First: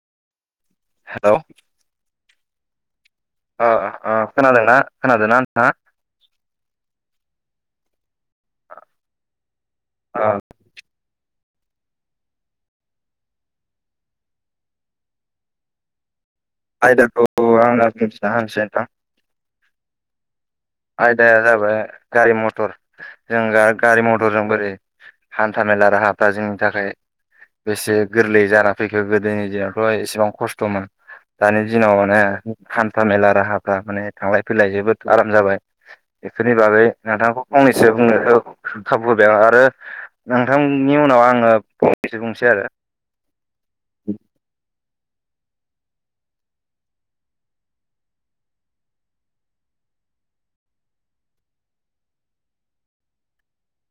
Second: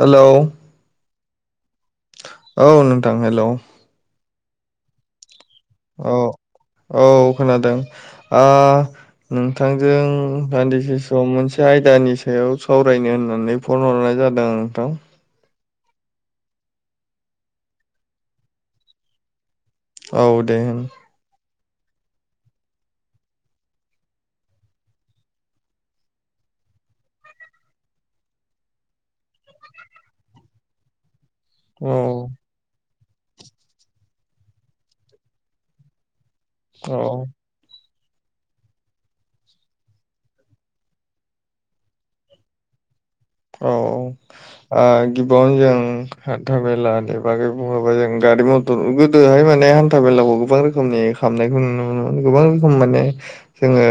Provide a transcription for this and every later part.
होलौ हेल' औ नों अ अ खोनादोंना खोनादोंना नोंथां औ औ खोनादों आ ओन आथांजों ओ दान्दिसे स' मोनसे आयदानि सायाव सावरायनो होननानै फन हरनाय जादों नोंथां आयदाखौ आं [unintelligible] औ दे आयदाया जाबाय गारि मथर जों गारि मथरजों बोरै हान्था मेला राहाफ्रा जोंनि थाखाय बेसे गोरलै जाना फैखो गोदोनि दिनावथ' एसेबां खस्थ'मोन दानि औ दिनाव माने हान्था मेला राहाफ्रा माने थांलाय फैलाय जोबोद आराम जाबाय बेफोरनि बागै औ नोंथांखौ फंनैसो बुंनो खाबु होदों आरो नोंथांनि उनाव आङो फंनैसो बुंसै आरो औ आ गिबियावनो जों हान्था मेला दे बागै बुङाबा जों गारि मथर गोदोहाय माने हान्था मेला औ गोबां रोखोमनि खामनाय खौ नुनो मोनो मोन गोबां रोखोम माने जोंङो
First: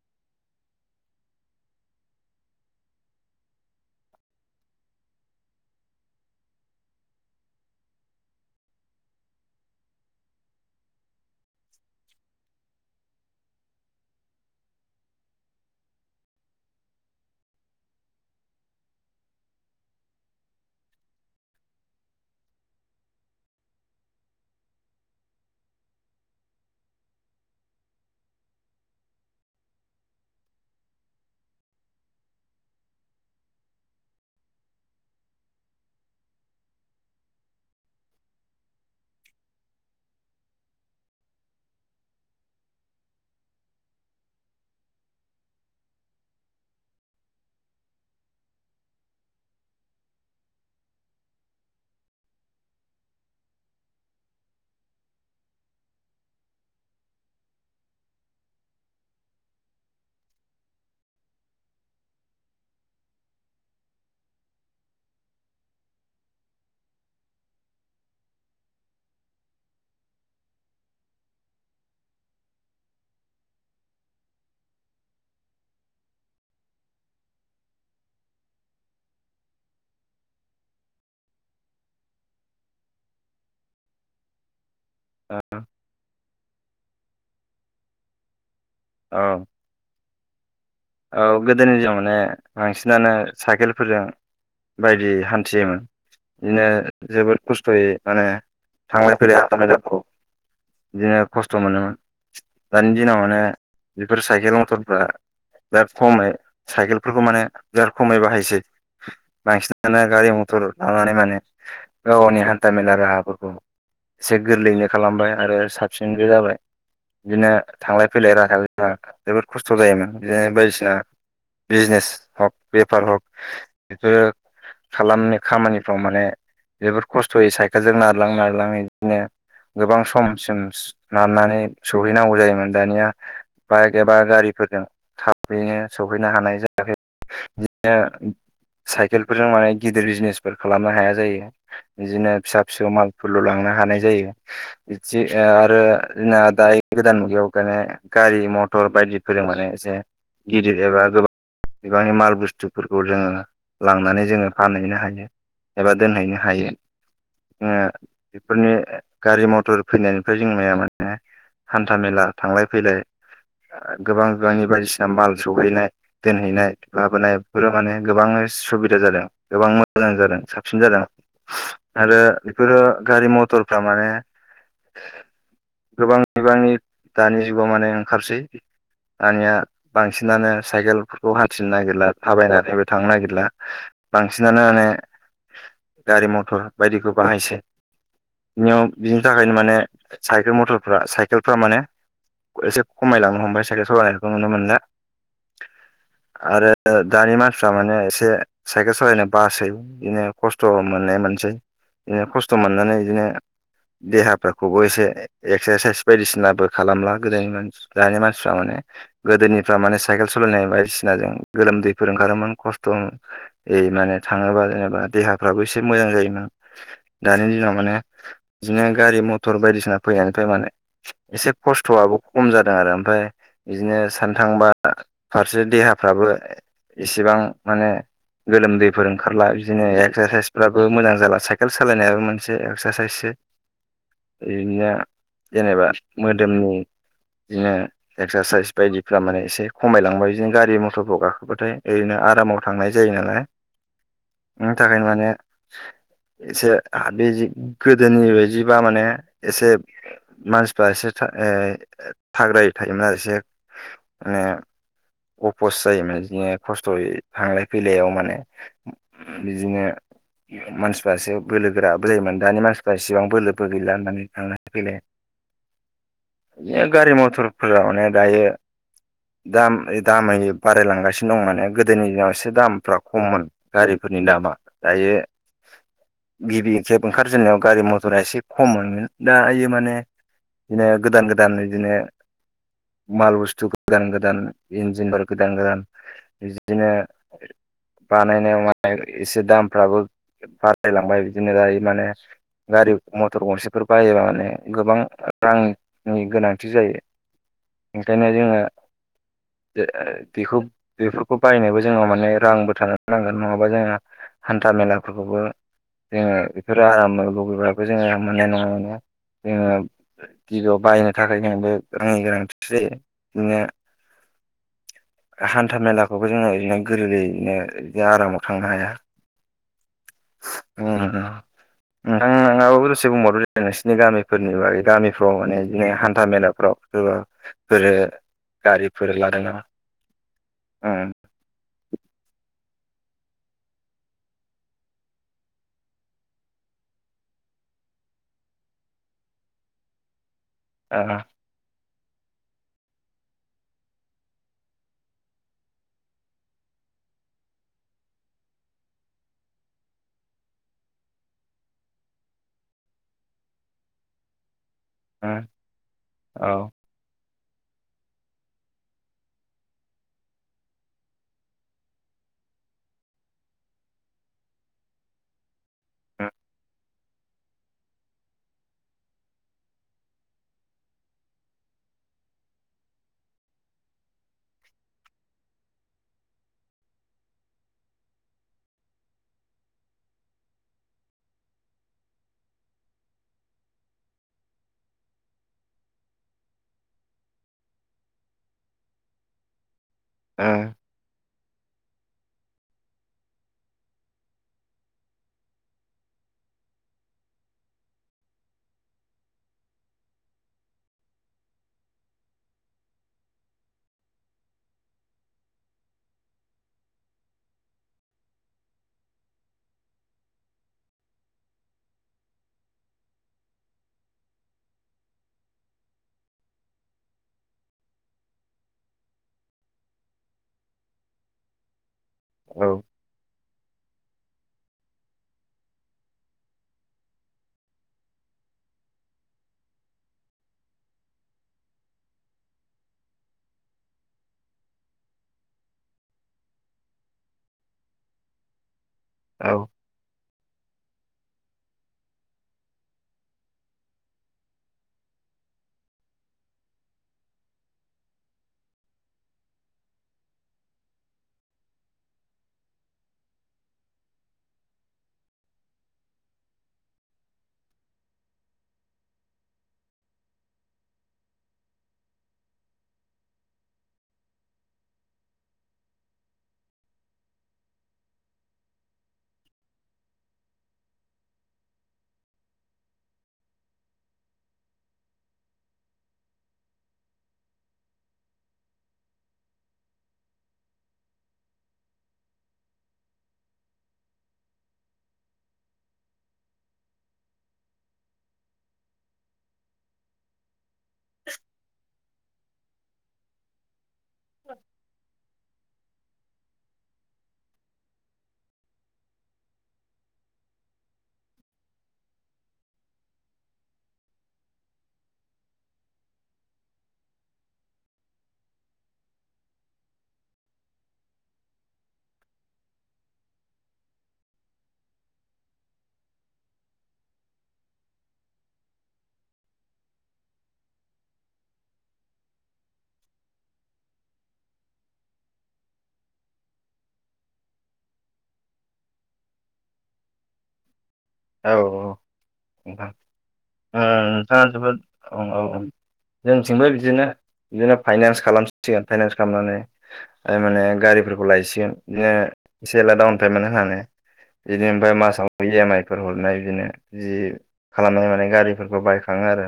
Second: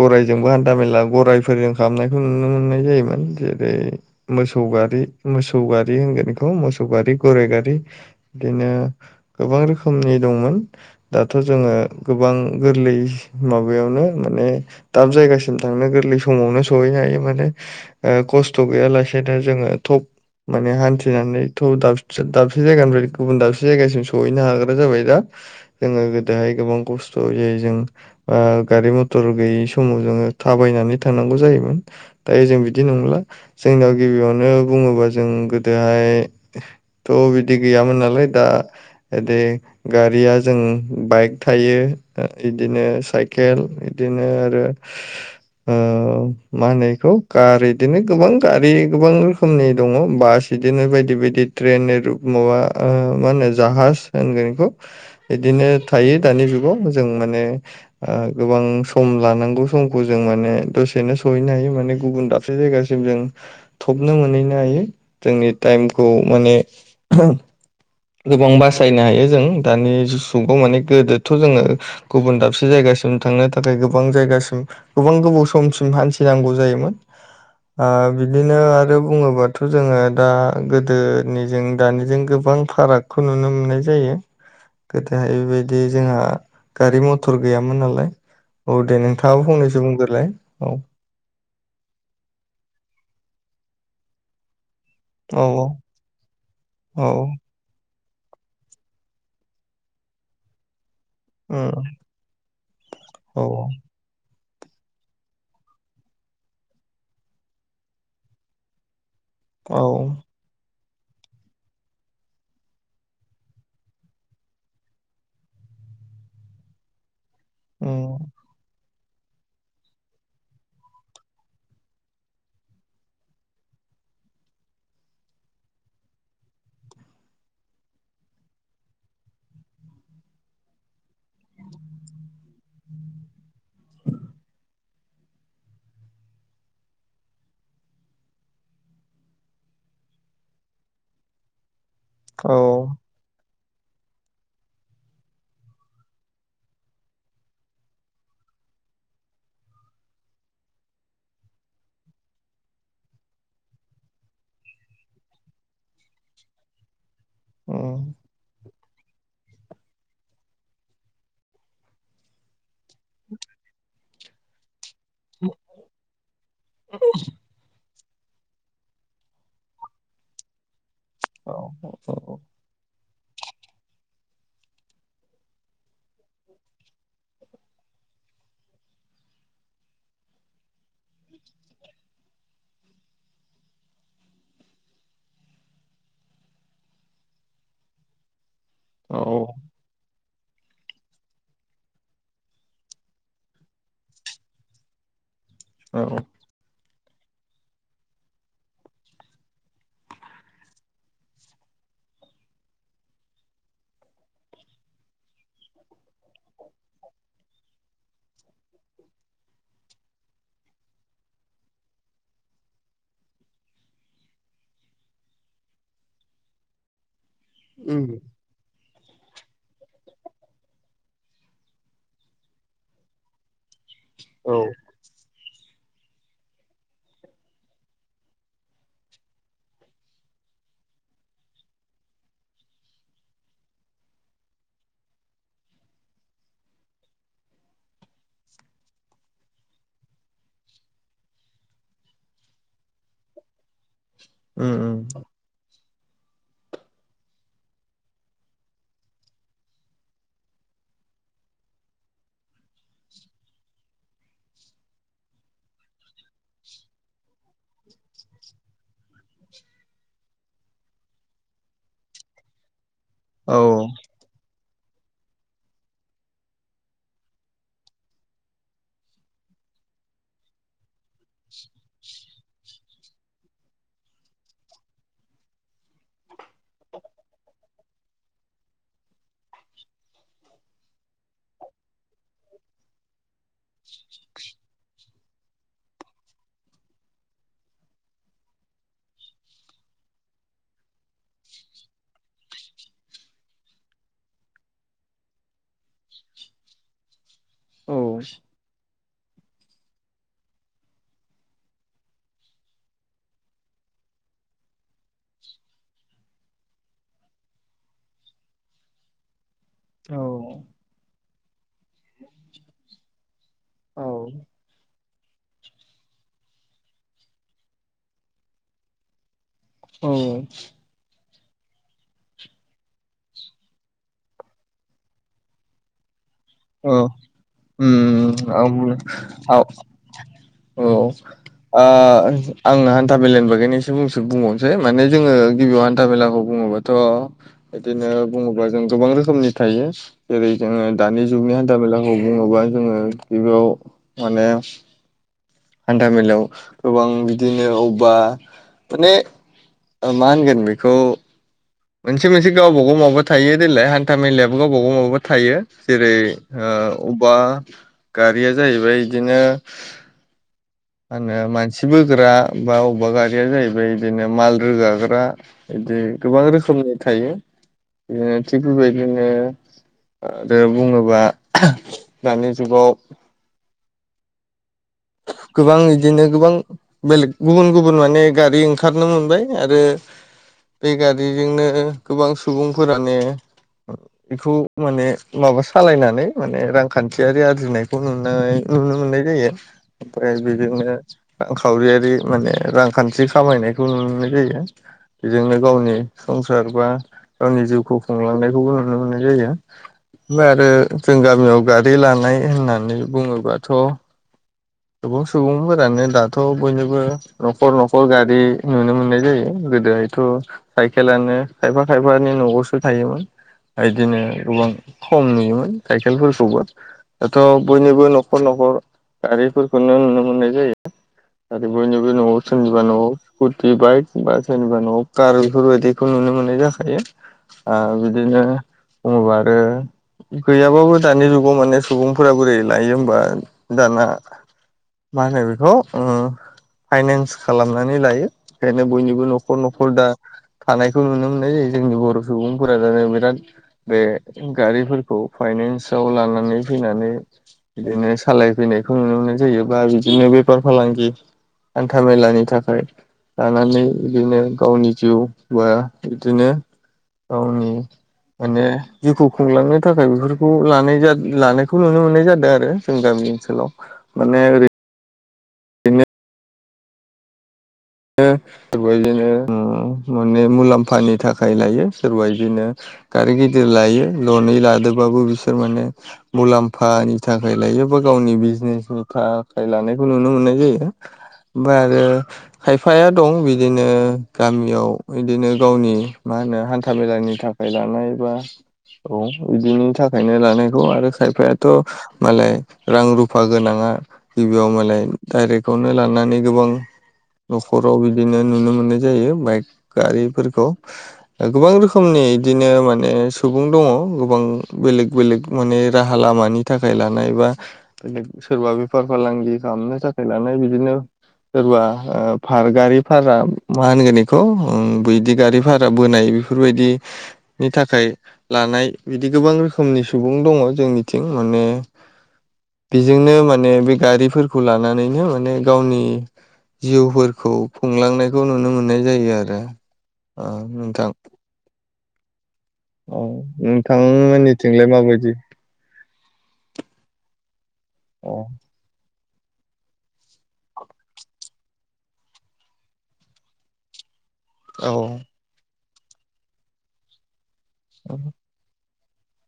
गरायजोंबो हान हान्था मेला गराइफोरजों खालामनायखौ नुनो मोननाय जायोमोन जे ऐ मोसौ गारि मोसौ गारि होनगोन बेखौ मोसौ गारि गराइ गारि बिनो ओ गोबां रोखोमनि दंमोन दाथ' जोंङो गोबां गोरलै सिमाव माबायावनो माने दाब जायगासिम थांनो गोरलै समावनो सौवहैनो हायो माने ओ खस खस्थ' गैयालासेनो जोङो थप माने हान्थिनानैथ' दाबसे दाबसे जायगानिफ्राय गुबुन दाबसे जायगासिम सहैनो हाग्रा जाबाय दा जोङो गोदोहाय गोबां खस्थ' जायो जों ओ गारि मथर गैयि समाव जोङो थाबायनानै थांनांगौ जायोमोन दायो जों बिदि नंला जोंनियाव गिबियावनो बुङोबा जों गोदोहाय थ' बिदि गैयामोन नालाय दा दे गारिया जों बाइक थायो बिदिनो साइकेल एदिनो आरो ओ मा होनो एखौ खार एदिनो गोबां गारि गोबां रोखोमनि दङ बास एदिनो बायदि बायदि ट्रेन एरब माबा ओ मा होनो जाहास होनगोन एखौ बिदिनो थायो दानि जुगाव जों माने गोबां सम लानांगौ समखौ जों माने दसेनो सहैनो हायो माने गुबुन दाबसे जायगासिम जों थबनो मोनहैनो हायो जोंनि टाइमखौ माने गोबां बासायनो हायो जों दानि जुगाव माने गोदोथ' जोङो गुबुन दाबसे जायगा जासिम थांनो थाखाय गोबां जायगासि गोबां गोबाव समसिम हान्थिनांगौ जायोमोन आ बिदिनो आरो बुङोबाथ' जोङो दा गोदोनिजों दानिजों गोबां फाराग खौ नुनो मोननाय जायो गोदोहाय बेबायदि जोंहा गारि मथर गैयामोन नालाय औ दे औ नोंथाङो फंनैसो बुंग्रोलाय औ औ गोदोनि दिनाव माने बांसिनानो साइकेलफोरजों बायदि औ हान्थियोमोन बिदिनो औ जोबोद खस्थ'यै माने थांलाय फैलाय हान्था मेलाखौ बिदिनो खस्थ' उम मोनोमोन दानि दिनाव माने औ बेफोर साइकेल मथरफ्रा बिराद खमाय साइकेलफोरखौ माने बिराद खमै बाहायसै औ बांसिनानो गारि मथर लानानै माने गाव गावनि हान्था मेला राहाफोरखौ एसे गोरलैयैनो खालामबाय आरो साबसिनबो जाबाय बिदिनो थांलाय उम फैलाय राहा जोबोद खस्थ' जायोमोन बिदिनो बायदिसिना बिजनेस हक बेफार हक बिफोरो खालामनो खामानिफ्राव माने जबोद खस्थ'यै साइखेलजों नारलां नारलां बिदिनो गोबां समसिम नारनानै सहैनांगौ जायोमोन दानिया बाइक एबा गारिफोरजों थाबैनो सहैनो हानाय जायाखै बिदिनो साइकेलफोरजों माने गिदिर बिजनेसफोर खालामनो हाया जायो। बिदिनो औ फिसा फिसौ मालफोरल' लांनो हानाय जायो बि आरो जोंना दायो गोदान मुगायाव गारि मथर बायदि फोरों माने एसे गिदिर एबा गोबां बिबांनि माल बुस्थुफोरखौ जोङो लांनानै जोङो फानहैनो हायो। एबा दोनहैनो हायो उम बेफोरनि गारि मथर फैनायनिफ्राय जोंनायया माने हान्था मेला थांलाय फैलाय [inaudible] गोबां गोबांनि बायदिसिना माल सौहैनाय दोनहैनाय लाबोनाय बेफोरो माने गोबाङ सुबिदा जादों गोबां मोजां जादों साबसिन जादों। औ आरो बेफोरो गारि मथरफ्रा माने गोबां बिबांनि दानि जुगाव माने ओंखारसै दानिया बांसिनानो साइकेलफोरखौ हाथिनो नागिरला थाबायनानैबो थांनो नागिरला बांसिनानो माने गारि मथर बायदिखौ बाहायसै बिनियाव बिनि औ थाखायनो माने साइकेल मथरफ्रा साइकेलफ्रा माने एसे खमायलांनो हमबाय। साइ सलनायखौ नुनो मोनला। औ आरो दानि मानसिफ्रा माने एसे साइकेल सालायनो बासै बिदिनो खस्थ' मोननाय मोनसै बिदिनो खस्थ' मोननानै बिदिनो देहाफोरखौबो एसे एक्सारसाइस बायदिसिनाबो खालामला गोदोनि मानसि दानि मानसि मानसिफ्रा माने गोदोनिफ्रा माने साइकेल सालायनाय बायदिसिनाजों गोलोमदैफोर ओंखारोमोन खस्थ' माने थाङोबा जेनेबा देहाफ्राबो एसे मोजां जायोमोन। दानि दिनाव माने उम बिदिनो गारि मथर बायदिसिना फैनायनिफ्राय माने एसे खस्थ'आबो खम जादों आरो ओमफ्राय बिदिनो सान औ थांबा फारसे देहाफ्राबो एसेबां माने गोलोमदैफोर ओंखारला बिदिनो एक्सारसाइसफ्राबो मोजां जाला साइकेल सालायनायाबो मोनसे एक्सारसाइससो बिदिनो जेनेबा मोदोमनि बिदिनो एक्सारसाइस बायदिफ्रा माने एसे खमायलांबाय बिदिनो गारि मथरफ्र गाखोबाथाय ओरैनो आरामाव थांनाय जायो। जायो नालाय उम बिनि उम थाखायनो माने एसे बे गोदोनि बायदिबा माने एसे मानसिफ्रा एसे थाग्रायै थायोमोन आरो एसे माने अपस जायो माने बिदिनो मानसिफ्रासो बोलो गोराबो जायोमोन दानि मानसि फोरा एसेबां औ बोलोबबो गैला होननानै थांलाय फैलाय बिदिनो गारि मथर फोरावाने दायो दाम दामै बारायलांगासिनो दं माने गोदोनि दिनाव एसे दामफ्रा खममोन गारिफोरनि दामा दायो गिबि खेब ओंखारजेननायाव गारि मथरा एसे खममोनो दाइयो माने बिदिनो गोदान गोदान इदिनो [inaudible] माल बुस्थु गोदान गोदान इन्जिनफोर गोदान गोदान बिदिनो बानायनायाव माने एसे दामफ्राबो बारायलांबाय बिदिनो दायो माने गारि मथर गंसेफोर बायोबा माने गोबां रांनि गोनांथि जायो औ ओंखायनो जोङो बेखौ बेफोरखौ बायनोबो जोंनाव माने रांबो थानो नांगोन नङाबा जोंहा हान्था मेलाफोरखौबो जोङो बेफोरो आराम लगैबो जोङो आराम मोननाय नङा जोङो गिबियाव बायनो थाखाय जों बे रांनि गोनांथि जायो बिदिनो औ। हान्था मेलाखौबो जोङो बिदिनो गोरलैलैयनो आरामाव थांनो हाया। औ। [unintelligible] नोंथां नोंहाबो दसे बुंबावो नोंसिरनि गामिफोरनि बागै गामिफ्राव माने जदिनि हान्था मेलाफ्राव औ सोरबाफोर उम गारिफोर लादों आ औ नामा? ओ उम आं हान्था मेलानि बागैनोससेस बुंबावनोसै माने जोङो गिबियाव हान्था मेलाखौ बुङो बाथ इदिनो बुङोबा जों गोबां रोखोमनि थायो जेरै जोंङो दानि जुगनि हान्था मेलाखौ बुङोबा जोङो गिबियाव माने हान्था मेलायाव गोबां बिदिनो अबेबा माने मा होनगोन बेखौ मोनसे मोनसे गावबा गाव मबा थायो देलाय हान्था मेला गावबा गाव माबा थायो जेरै ओ ओ बा गारिया जाहैबाय इदिनो मा होनो मानसि बोग्रा बा अबेबा गारिया जाहैबाय बिदिनो माल रोगाग्रा इदि गोबां रोखोमनि थायो बिदि थिक बेबायदिनो। आरो बुङोबा दानि जुगाव गोबां बिदिनो गोबां बेलेग गुबुन गुबुन माने गारि ओंखारनो मोनबाय आरो। बे गारिजोंनो गोबां सुबुंफोरानो बेखौ माने माबा सालायनानै माने रांखान्थियारि आरजिनायखौ नुनाय नुनो मोननाय जायो ओमफ्राय औ बेजोंनो रांखावरियारि माने रांखान्थि खामायनायखौ नुनाय जायो बेजोंनो गावनि संसार बा गावनि जिउखौ खुंलांनायखौबो नुनो मोननाय जायो ओंफाय आरो जों गामियाव गारि लानाय होननानै बुङोबाथ' गोबां सुबुं सुबुंफोरानो दाथ' बयनोबो न'खर न'खर गारि नुनो मोननाय जायो गोदोहायथ' साइकेलानो खायफा खायफानि न'आवसो थायोमोन इदिनो गोबां खम नुयोमोन साइखेलफोरखौबो दाथ' बयनिबो न'खर न' खर गारिफोरखौनो नुनो मोननाय जायो आरो बयनिबो न'आव ओ सोरनिबा न'आव स्कुटि बाइक बा सोरनिबा न' कार बेफोरबायाददिखौ नुनो मोननाय जाखायो ओ बिदिनो बुङोबा आरो गैयाबाबो दानि जुगाव माने सुबुंफोरा बोरै लायो होमबा दाना मा होनो बेखौ उम फाइनान्स खालामनानै लायो बयनिबो औ औ न'खर न'खर दा थानायखौ नुनो मोननाय जायो जोंनि बर' सुबुंफोरा दानो बिराद बे गारिफोरखौ फाय नेसाव लानानै फैनानै बिदिनो सालाय फैनाय खौ नुनोमोनाय जायोबा बिदिनो बेफार फालांगि हान्था मेलानि थाखाय लानानै बिदिनो गावनि जिउ बा बिदिनो गावनि माने जिउखौ खुंलांनो थाखाय बेफोरखौ लानाय लानायखौ नुनो मोननाय जादों आरो जों गामि। ओनसोलाव माने ओरै सोरबा बिदिनो माने मुलाम्फानि थाखाय लायो सोरबा इदिनो गारि गिदिर लायो ल'नै लादोबाबो बिसोर माने मुलाम्फानि थाखाय लायो बो गावनि बिजनेसनि थाखाय लानायखौ नुनो मोननाय जायो। ओमफ्राय आरो खायफाया दं बिदिनो गामियाव इदिनो गावनि मा होनो हान्था मेलानि था खाय लानाय बा औ इदिनि थाखायनो लानाय खौ आरो खायफायाथ' मालाय रां रुफा गोनाङा गिबियाव मालाय डाइरेगावनो लानानै गोबां न'खराव बिदिनो नुनो मोननाय जायो बाइक गारिफोरखौ। गोबां रोखोमनि इदिनो माने सुबुं दङ' गोबां बेलेक बेलेक माने राहा लामानि थाखाय लानाय बा बेलेग सोरबा बेफार फालांगि खालामनो थाखाय लानाय बिदिनो सोरबा ओ भार गारि भारा मा होनगोन इखौ उम बैदि गारि भारा बोनाय बेफोरबायदि नि थाखाय लानाय बिदि गोबां रोखोमनि सुबुं दङ'। जोंनिथिं माने बेजोंनो माने बे गारिफोरखौ लानानैनो माने गावनि जिउफोर खौ खुंलांनायखौ नुनो मोननाय जायो आरो ओ नोंथां। औ औ नोंथां औ ओ नोंथाङा जोबोद नोंथांमोननिथिंलाय औ माबायदि औ औ जोंथिंबो बिदिनो बिदिनो फाइनान्स औ खालामसिगोन फाइनान्स खामनानै ओ माने गारिफोरखौ लायसिगोन बिदिनो एसे एला डाउन पेमेन्ट होननानै। बिदिनो ओमफाय औ मासाव इएम आइ फोर हरनाय बिदिनो जि खालामनाय माने गारिफोरखौ बाय थाङो आरो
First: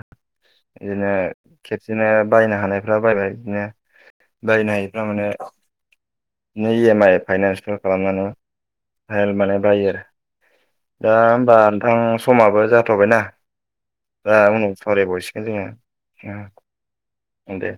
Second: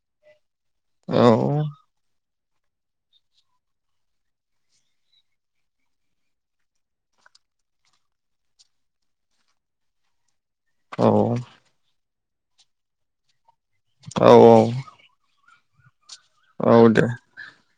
इदिनो औ खेबसेनो बायनो हानायफ्रा बायबाय बिदिनो बायनो हायिफ्रा माने नै इएम आइ फाइनान्सल' खालामनानै [unintelligible] माने बायो आरो। औ दा होमबा नोंथां समाबो जाथ'बायना औ ओ उनाव सावरायबावसि औ औ दे [unintelligible] ओंदे